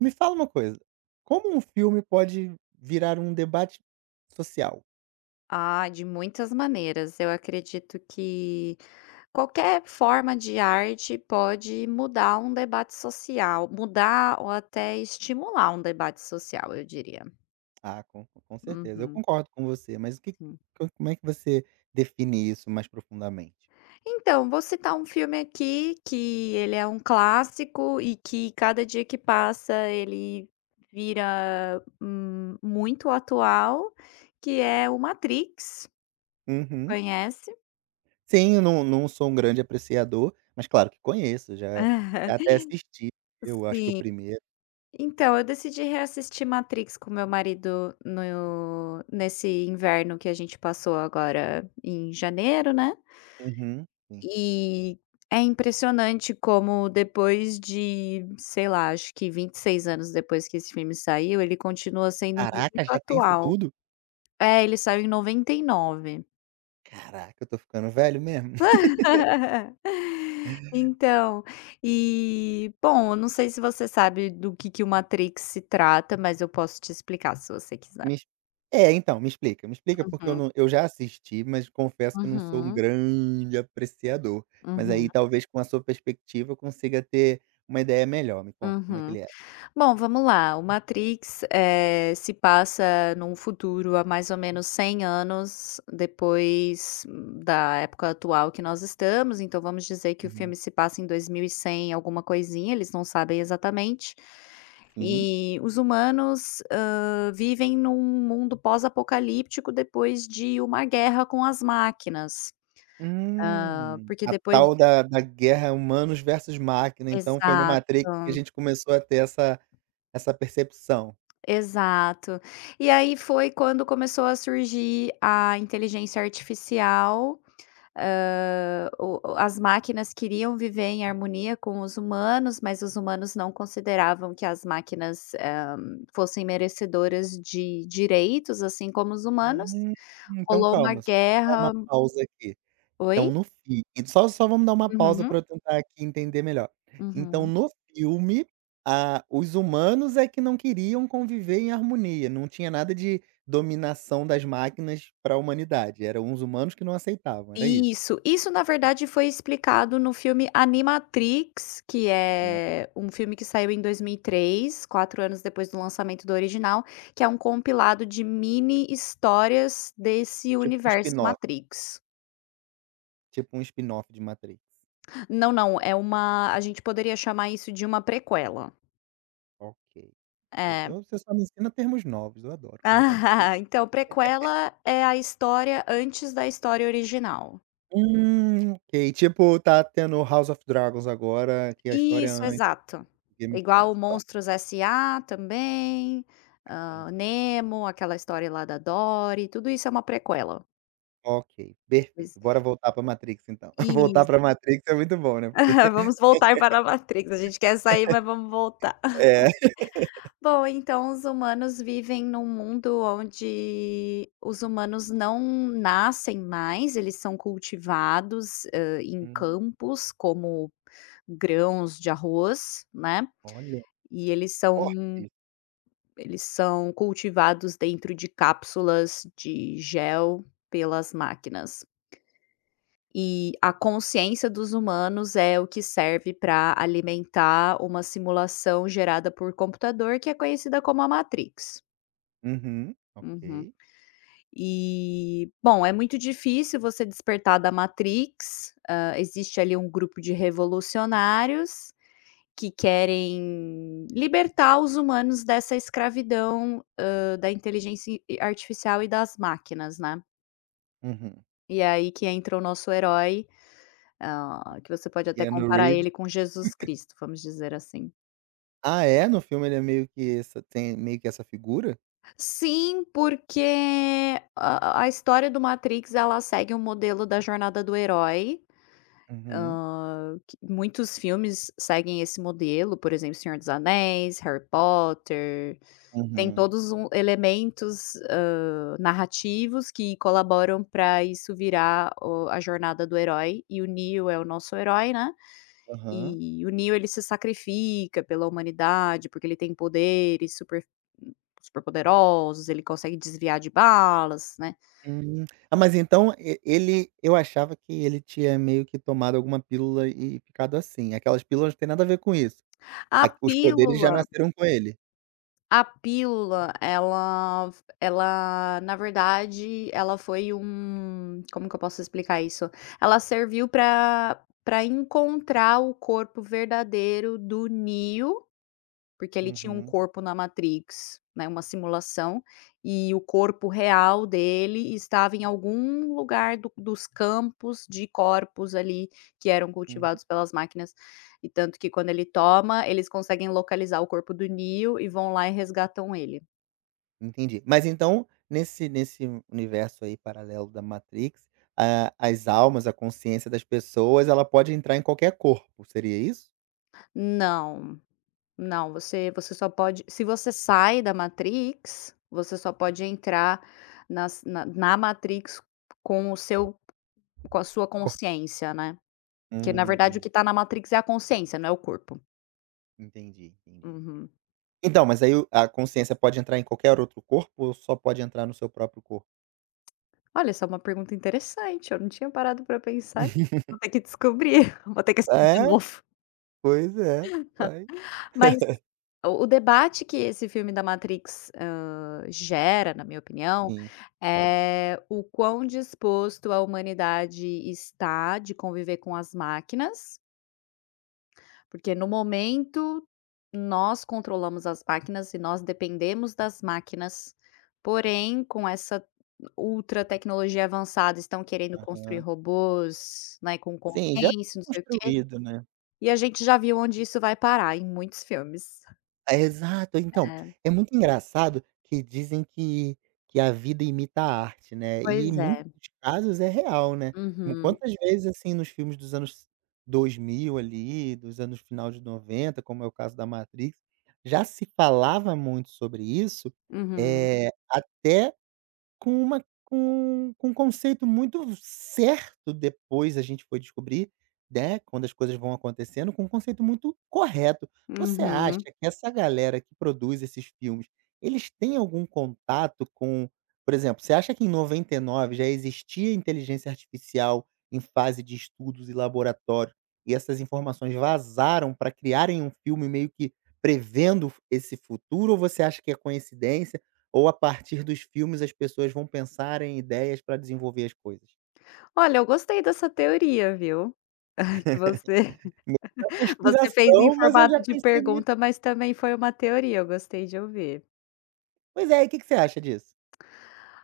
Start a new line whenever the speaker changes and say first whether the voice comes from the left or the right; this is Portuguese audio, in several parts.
right: Me fala uma coisa, como um filme pode virar um debate social?
left: Ah, de muitas maneiras. Eu acredito que qualquer forma de arte pode mudar um debate social, mudar ou até estimular um debate social, eu diria.
right: Ah, com certeza, eu
left: Uhum,
right: concordo com você, mas o que
left: sim.
right: co como é que você define isso mais profundamente?
left: Então, vou citar um filme aqui que ele é um clássico e que cada dia que passa ele vira muito atual, que é o Matrix.
right: Uhum.
left: Conhece?
right: Sim, eu não sou um grande apreciador, mas claro que conheço, já até assisti, eu acho que o
left: Sim.
right: primeiro.
left: Então, eu decidi reassistir Matrix com meu marido no nesse inverno que a gente passou agora em janeiro, né.
right: Uhum, sim.
left: E é impressionante como depois de, sei lá, acho que 26 anos depois que esse filme saiu, ele continua sendo muito
right: Caraca, já tem isso
left: atual.
right: tudo?
left: É, ele saiu em 99.
right: Caraca, eu tô ficando velho mesmo.
left: Então, e bom, eu não sei se você sabe do que o Matrix se trata, mas eu posso te explicar se você quiser.
right: Me ex é, então, me explica porque eu
left: Uhum.
right: não eu já assisti, mas confesso que eu não sou um
left: Uhum,
right: grande apreciador. Mas
left: uhum,
right: aí talvez com a sua perspectiva eu consiga ter uma ideia melhor. Me conta como é que
left: uhum.
right: ele é?
left: Bom, vamos lá. O Matrix, se passa num futuro há mais ou menos 100 anos depois da época atual que nós estamos, então vamos dizer que o
right: Uhum.
left: filme se passa em 2100 alguma coisinha, eles não sabem exatamente.
right: Sim.
left: E os humanos, vivem num mundo pós-apocalíptico depois de uma guerra com as máquinas. Porque
right: A
left: depois
right: tal da guerra humanos versus máquina, então foi no Matrix que a
left: Exato.
right: gente começou a ter essa percepção.
left: Exato. E aí foi quando começou a surgir a inteligência artificial, hã, o as máquinas queriam viver em harmonia com os humanos, mas os humanos não consideravam que as máquinas, fossem merecedoras de direitos, assim como os humanos.
right: Hum, então
left: Rolou uma
right: calma, só vou dar uma
left: guerra.
right: pausa aqui.
left: Oi?
right: Então no fi só vamos dar uma pausa
left: Uhum,
right: pra eu tentar aqui entender melhor. Então
left: uhum.
right: no filme, a os humanos é que não queriam conviver em harmonia, não tinha nada de dominação das máquinas pra humanidade, eram os humanos que não aceitavam, era isso?
left: Isso na verdade foi explicado no filme Animatrix, que
right: Hum.
left: é um filme que saiu em 2003, 4 anos depois do lançamento do original, que é um compilado de mini histórias desse
right: Tipo um
left: universo
right: spin-off,
left: Matrix.
right: tipo um spin-off de Matrix.
left: Não, não, é uma a gente poderia chamar isso de uma prequela.
right: Ok.
left: É.
right: Então você só me ensina termos novos, eu adoro conversar contigo.
left: Ah, então prequela é a história antes da história original.
right: Ok, tipo tá tendo House of Dragons agora, que a história é
left: Isso,
right: antes
left: exato.
right: de Game of
left: Igual o
right: Thrones, tá,
left: Monstros S.A. também,
right: entendi.
left: Nemo, aquela história lá da Dory, tudo isso é uma prequela.
right: Ok,
left: Pois.
right: perfeito. Bora voltar pra Matrix então. Voltar
left: Isso.
right: pra Matrix é muito bom, né, porque
left: Vamos voltar para a Matrix, a gente quer sair, mas vamos voltar.
right: é.
left: Bom, então os humanos vivem num mundo onde os humanos não nascem mais, eles são cultivados, em
right: Hum,
left: campos como grãos de arroz, né,
right: olha,
left: e eles são
right: forte.
left: Eles são cultivados dentro de cápsulas de gel pelas máquinas. E a consciência dos humanos é o que serve para alimentar uma simulação gerada por computador que é conhecida como a Matrix.
right: Uhum, ok.
left: Uhum. E, bom, é muito difícil você despertar da Matrix. Ah, existe ali um grupo de revolucionários que querem libertar os humanos dessa escravidão, da inteligência i artificial e das máquinas, né.
right: Uhum.
left: E é aí que entra o nosso herói, que você pode até
right: Keanu
left: comparar
right: Reeves.
left: ele com Jesus Cristo, vamos dizer assim.
right: Ah é? No filme ele é meio que essa tem meio que essa figura?
left: Sim, porque a história do Matrix, ela segue o modelo da jornada do herói,
right: Uhum,
left: que muitos filmes seguem esse modelo, por exemplo, Senhor dos Anéis, Harry Potter. Tem
right: uhum,
left: todos um elementos, narrativos que colaboram para isso virar o a jornada do herói, e o Neo é o nosso herói, né,
right: aham.
left: e o Neo ele se sacrifica pela humanidade, porque ele tem poderes super super poderosos, ele consegue desviar de balas, né.
right: Hum. Ah, mas então e ele eu achava que ele tinha meio que tomado alguma pílula e ficado assim, aquelas pílulas não tem nada a ver com isso.
left: A
right: A os poderes já
left: pílula
right: nasceram com ele.
left: A pílula, ela na verdade, ela foi como que eu posso explicar isso? Ela serviu para encontrar o corpo verdadeiro do Neo porque ele tinha um
right: Uhum,
left: corpo na Matrix, né, uma simulação, e o corpo real dele estava em algum lugar do dos campos de corpos ali que eram
right: uhum.
left: cultivados pelas máquinas. E tanto que quando ele toma, eles conseguem localizar o corpo do Neo e vão lá e resgatam ele.
right: Entendi. Mas então, nesse universo aí paralelo da Matrix, a as almas, a consciência das pessoas, ela pode entrar em qualquer corpo, seria isso?
left: Não, não, você só pode se você sai da Matrix, você só pode entrar nas na na Matrix com o seu com a sua
right: Corpo
left: consciência, né. Que na
right: Hum,
left: verdade o que
right: entendi,
left: está na Matrix é a consciência, não é o corpo.
right: entendi, entendi.
left: Uhum.
right: Então, mas aí o a consciência pode entrar em qualquer outro corpo ou só pode entrar no seu próprio corpo?
left: Olha, essa é uma pergunta interessante, eu não tinha parado para pensar nisso, vou ter que descobrir, vou ter que assistir de
right: É,
left: novo.
right: pois é, vai
left: Mas o debate que esse filme da Matrix, gera, na minha opinião,
right: sim, sim.
left: é o quão disposto a humanidade está de conviver com as máquinas. Porque no momento, nós controlamos as máquinas e nós dependemos das máquinas, porém, com essa ultra tecnologia avançada, estão querendo construir
right: Aham.
left: robôs, né, com
right: Sim, já tá
left: consciência, não sei o quê,
right: construído, né.
left: e a gente já viu onde isso vai parar, em muitos filmes.
right: É, exato. Então,
left: É,
right: é muito engraçado que dizem que a vida imita a arte, né, e em
left: pois é.
right: muitos casos é real, né.
left: Uhum,
right: Quantas vezes, assim, nos filmes dos anos 2000 ali, dos anos final de 90 como é o caso da Matrix, já se falava muito sobre isso,
left: uhum,
right: até com uma com um conceito muito certo, depois a gente foi descobrir, né, quando as coisas vão acontecendo, com um conceito muito correto. Você acha
left: uhum.
right: que essa galera que produz esses filmes, eles têm algum contato com por exemplo, você acha que em 99 já existia inteligência artificial em fase de estudos e laboratório, e essas informações vazaram para criarem um filme meio que prevendo esse futuro, ou você acha que é coincidência? Ou a partir dos filmes as pessoas vão pensar em ideias para desenvolver as coisas?
left: Olha, eu gostei dessa teoria, viu? Que você
right: É
left: Você fez em
right: conspiração, mas eu já
left: formato de
right: pensei muito.
left: pergunta, mas também foi uma teoria, eu gostei de ouvir.
right: Pois é, e que você acha disso?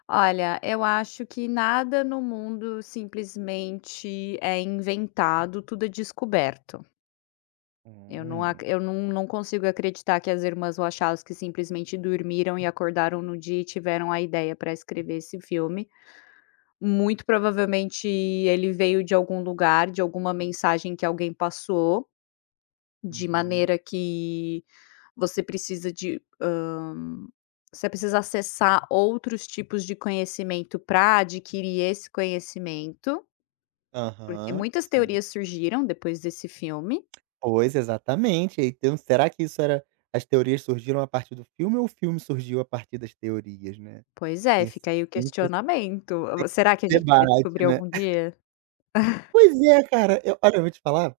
left: Olha, eu acho que nada no mundo simplesmente é inventado, tudo é descoberto. Eu não, ac-
right: Hum,
left: eu não, Não consigo acreditar que as irmãs Wachowski simplesmente dormiram e acordaram no dia e tiveram a ideia para escrever esse filme. Muito provavelmente ele veio de algum lugar, de alguma mensagem que alguém passou, de
right: uhum,
left: maneira que você precisa de, hã, você precisa acessar outros tipos de conhecimento para adquirir esse conhecimento, porque
right: aham,
left: muitas
right: sim.
left: teorias surgiram depois desse filme.
right: Pois, exatamente. Então será que isso era as teorias surgiram a partir do filme ou o filme surgiu a partir das teorias, né?
left: Pois é,
right: Tem
left: fica aí o
right: sempre esse
left: questionamento. Será que a gente vai
right: debate,
left: descobrir
right: né?
left: algum dia?
right: Pois é, cara, eu olha, eu vou te falar,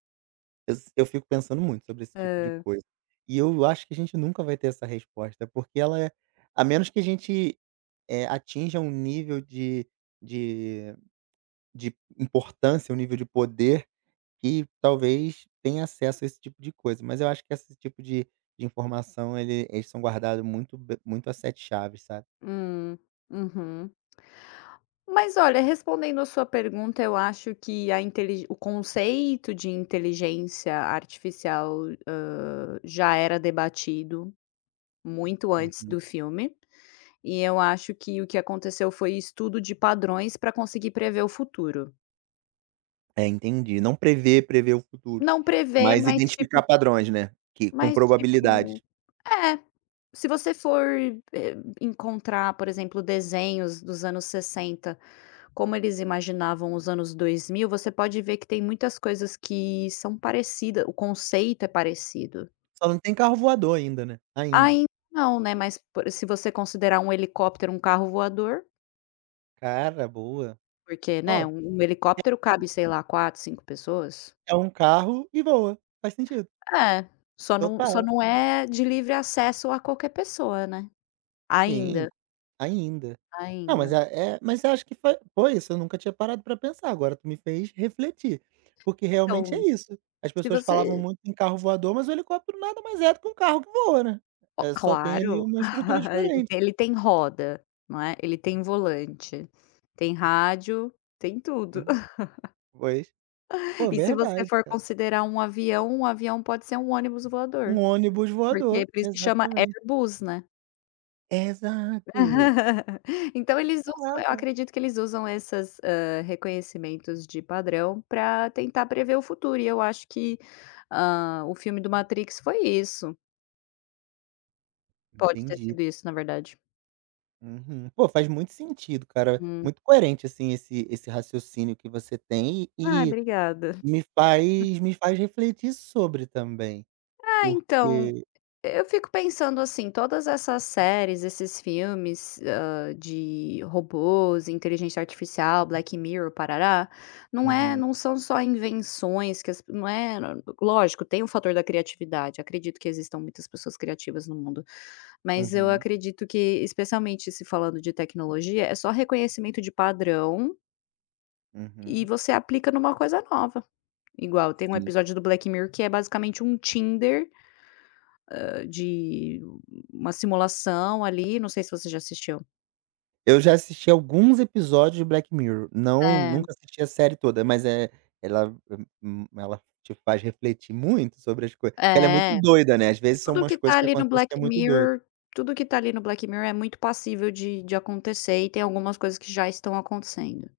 right: eu fico pensando muito sobre esse tipo de coisa. E eu acho que a gente nunca vai ter essa resposta, porque ela é a menos que a gente atinja um nível de de importância, um nível de poder que talvez tenha acesso a esse tipo de coisa. Mas eu acho que esse tipo de informação eles são guardados muito a sete chaves, sabe.
left: Hum, uhum. Mas olha, respondendo a sua pergunta, eu acho que a intelig o conceito de inteligência artificial, já era debatido muito antes
right: Uhum.
left: do filme. E eu acho que o que aconteceu foi estudo de padrões para conseguir prever o futuro.
right: É, entendi. Não prever o futuro,
left: Não prever,
right: mas
left: mas tipo
right: identificar padrões, né, que com
left: mas
right: probabilidades.
left: tipo é, se você for, encontrar, por exemplo, desenhos dos anos 60, como eles imaginavam os anos 2000, você pode ver que tem muitas coisas que são parecida, o conceito é parecido.
right: Só não tem carro voador ainda, né, ainda.
left: Ainda não, né, mas por se você considerar um helicóptero um carro voador,
right: Cara, boa.
left: porque, né,
right: Ó,
left: um helicóptero cabe, sei lá, 4, 5 pessoas.
right: é um carro e voa, faz sentido,
left: É, só não só
right: total.
left: não é de livre acesso a qualquer pessoa, né.
right: Sim,
left: Ainda,
right: ainda. Não, mas
left: ainda.
right: mas eu acho que foi isso, eu nunca tinha parado pra pensar, agora tu me fez refletir, porque realmente
left: Então,
right: é isso, as
left: se
right: pessoas falavam
left: você
right: muito em carro voador, mas o helicóptero nada mais é do que um carro que voa, né.
left: ó,
right: É só tem ali
left: claro,
right: uma estrutura
left: ele
right: diferente.
left: tem ele tem roda, não é, ele tem volante, tem rádio, tem tudo.
right: Hum, pois. Pô,
left: E se você
right: verdade,
left: for
right: cara.
left: considerar um avião pode ser um ônibus
right: Um
left: voador,
right: ônibus
left: porque
right: voador,
left: por isso que chama
right: exatamente.
left: Airbus, né.
right: Exato.
left: Então eles usam eu
right: Caraca,
left: acredito que eles usam esses reconhecimentos de padrão para tentar prever o futuro e eu acho que, o filme do Matrix foi isso. Pode ter
right: entendi.
left: sido isso, na verdade.
right: Uhum. Pô, faz muito sentido, cara,
left: Hum.
right: muito coerente, assim, esse raciocínio que você tem
left: Ai,
right: e
left: obrigada.
right: e me faz refletir sobre também.
left: Ah, então,
right: Porque
left: eu fico pensando assim, todas essas séries, esses filmes, de robôs, inteligência artificial, Black Mirror, parará, não é,
right: Uhum,
left: não são só invenções que as, não é, lógico, tem o fator da criatividade, acredito que existam muitas pessoas criativas no mundo, mas eu
right: uhum,
left: acredito que, especialmente se falando de tecnologia, é só reconhecimento de padrão e
right: uhum.
left: você aplica numa coisa nova. Igual tem um
right: Sim.
left: episódio do Black Mirror que é basicamente um Tinder de uma simulação ali, não sei se você já assistiu.
right: Eu já assisti alguns episódios de Black Mirror, não
left: É,
right: nunca assisti a série toda, mas, ela te faz refletir muito sobre as coisas, porque ela é muito
left: é.
right: doida, né, às vezes são
left: Tudo
right: umas
left: que
right: coisas
left: tá
right: que
left: ali no
right: acontecem que é
left: Black
right: muito doida.
left: Mirror tudo que tá ali no Black Mirror é muito passível de acontecer e tem algumas coisas que já estão acontecendo.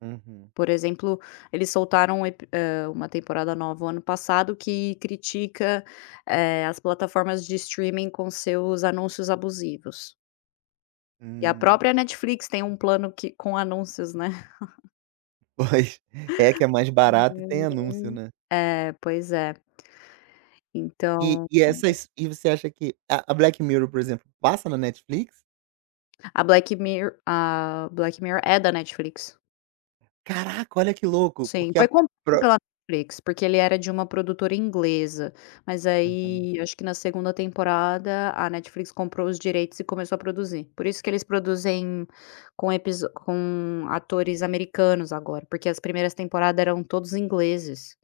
right: Uhum,
left: Por exemplo, eles soltaram uma temporada nova o ano passado que critica, as plataformas de streaming com seus anúncios abusivos. E a
right: hum,
left: própria Netflix tem um plano que com anúncios, né.
right: pois, é que é mais barato e tem anúncio,
left: Hum.
right: né.
left: É, pois é.
right: E
left: Então,
right: e essas e você acha que a Black Mirror, por exemplo, passa na Netflix?
left: a Black Mirror é da Netflix.
right: Caraca, olha que louco,
left: Sim,
right: porque
left: foi
right: a
left: comprado
right: pro
left: pela Netflix, porque ele era de uma produtora inglesa, mas
right: uhum.
left: aí acho que na segunda temporada a Netflix comprou os direitos e começou a produzir. Por isso que eles produzem com atores americanos agora, porque as primeiras temporadas eram todos ingleses.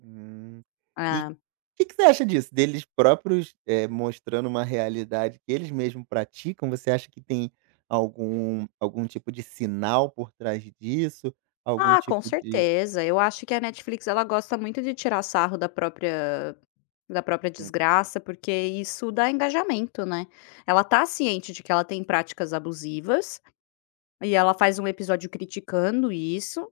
right: Hum. E o
left: É.
right: que que você acha disso? Deles próprios, mostrando uma realidade que eles mesmos praticam, você acha que tem algum tipo de sinal por trás disso? Algum
left: Ah, com
right: tipo de
left: certeza. Eu acho que a Netflix ela gosta muito de tirar sarro da própria
right: Hum.
left: desgraça, porque isso dá engajamento, né. Ela tá ciente de que ela tem práticas abusivas, e ela faz um episódio criticando isso,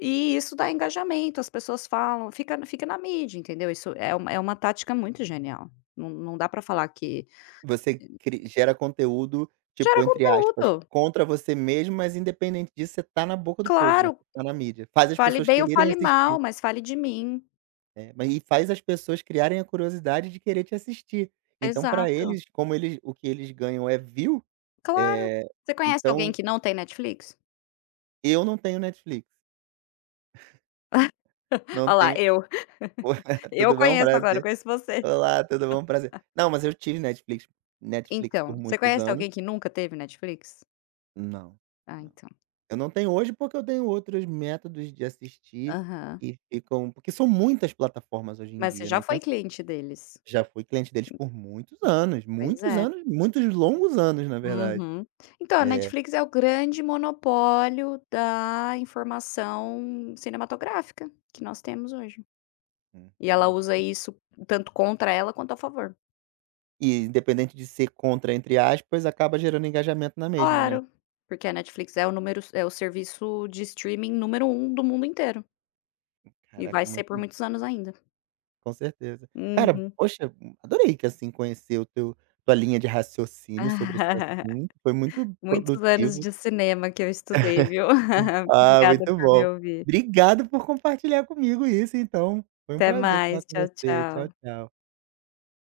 left: e isso dá engajamento, as pessoas falam, fica na mídia, entendeu? Isso é uma tática muito genial. Não dá pra falar que
right: Você cri gera conteúdo, tipo,
left: gera
right: entre aspas,
left: conteúdo.
right: contra você mesmo, mas independente disso, você tá na boca do povo, né,
left: Claro,
right: você tá na mídia. Faz as
left: fale
right: pessoas
left: bem ou
right: quererem
left: fale mal,
right: assistir,
left: mas fale de mim.
right: né, mas e faz as pessoas criarem a curiosidade de querer te assistir. Então pra
left: Exato.
right: eles, como eles o que eles ganham é view.
left: Claro.
right: eh,
left: Você conhece alguém
right: então
left: que não tem Netflix?
right: eu não tenho Netflix, não
left: Olha lá,
right: tenho
left: eu. Eu
right: Tudo bem? Um
left: conheço agora, eu
right: prazer.
left: conheço você.
right: Olá, tudo bom? Um prazer. Não, mas eu tive Netflix por
left: Então, você
right: muitos
left: conhece
right: anos.
left: alguém que nunca teve Netflix?
right: Não,
left: Ah,
right: não.
left: então.
right: Eu não tenho hoje, porque eu tenho outros métodos de assistir
left: Aham.
right: que ficam porque são muitas plataformas hoje em
left: Mas você
right: dia, né,
left: já foi
right: então
left: cliente deles.
right: já fui cliente deles por muitos anos,
left: Pois
right: muitos
left: é.
right: anos, muitos longos anos, na verdade.
left: Uhum. Então, a
right: É.
left: Netflix é o grande monopólio da informação cinematográfica que nós temos hoje. E ela
right: Uhum.
left: usa isso tanto contra ela quanto a favor.
right: E independente de ser contra, entre aspas, acaba gerando engajamento na mesma, né.
left: Claro, porque a Netflix é o número é o serviço de streaming número um do mundo inteiro. E vai
right: Caraca,
left: ser por
right: muito
left: muitos anos ainda.
right: com certeza. Cara,
left: Uhum.
right: poxa, adorei que, assim, conhecer o teu tua linha de raciocínio sobre esse assunto, foi muito
left: Muitos anos
right: produtivo.
left: de cinema que eu estudei, viu.
right: Ah,
left: Obrigada
right: muito
left: por me
right: bom.
left: ouvir.
right: Obrigado por compartilhar comigo isso então. Foi um
left: Até
right: prazer falar
left: mais.
right: com
left: Tchau,
right: você. Tchau,
left: tchau.
right: tchau.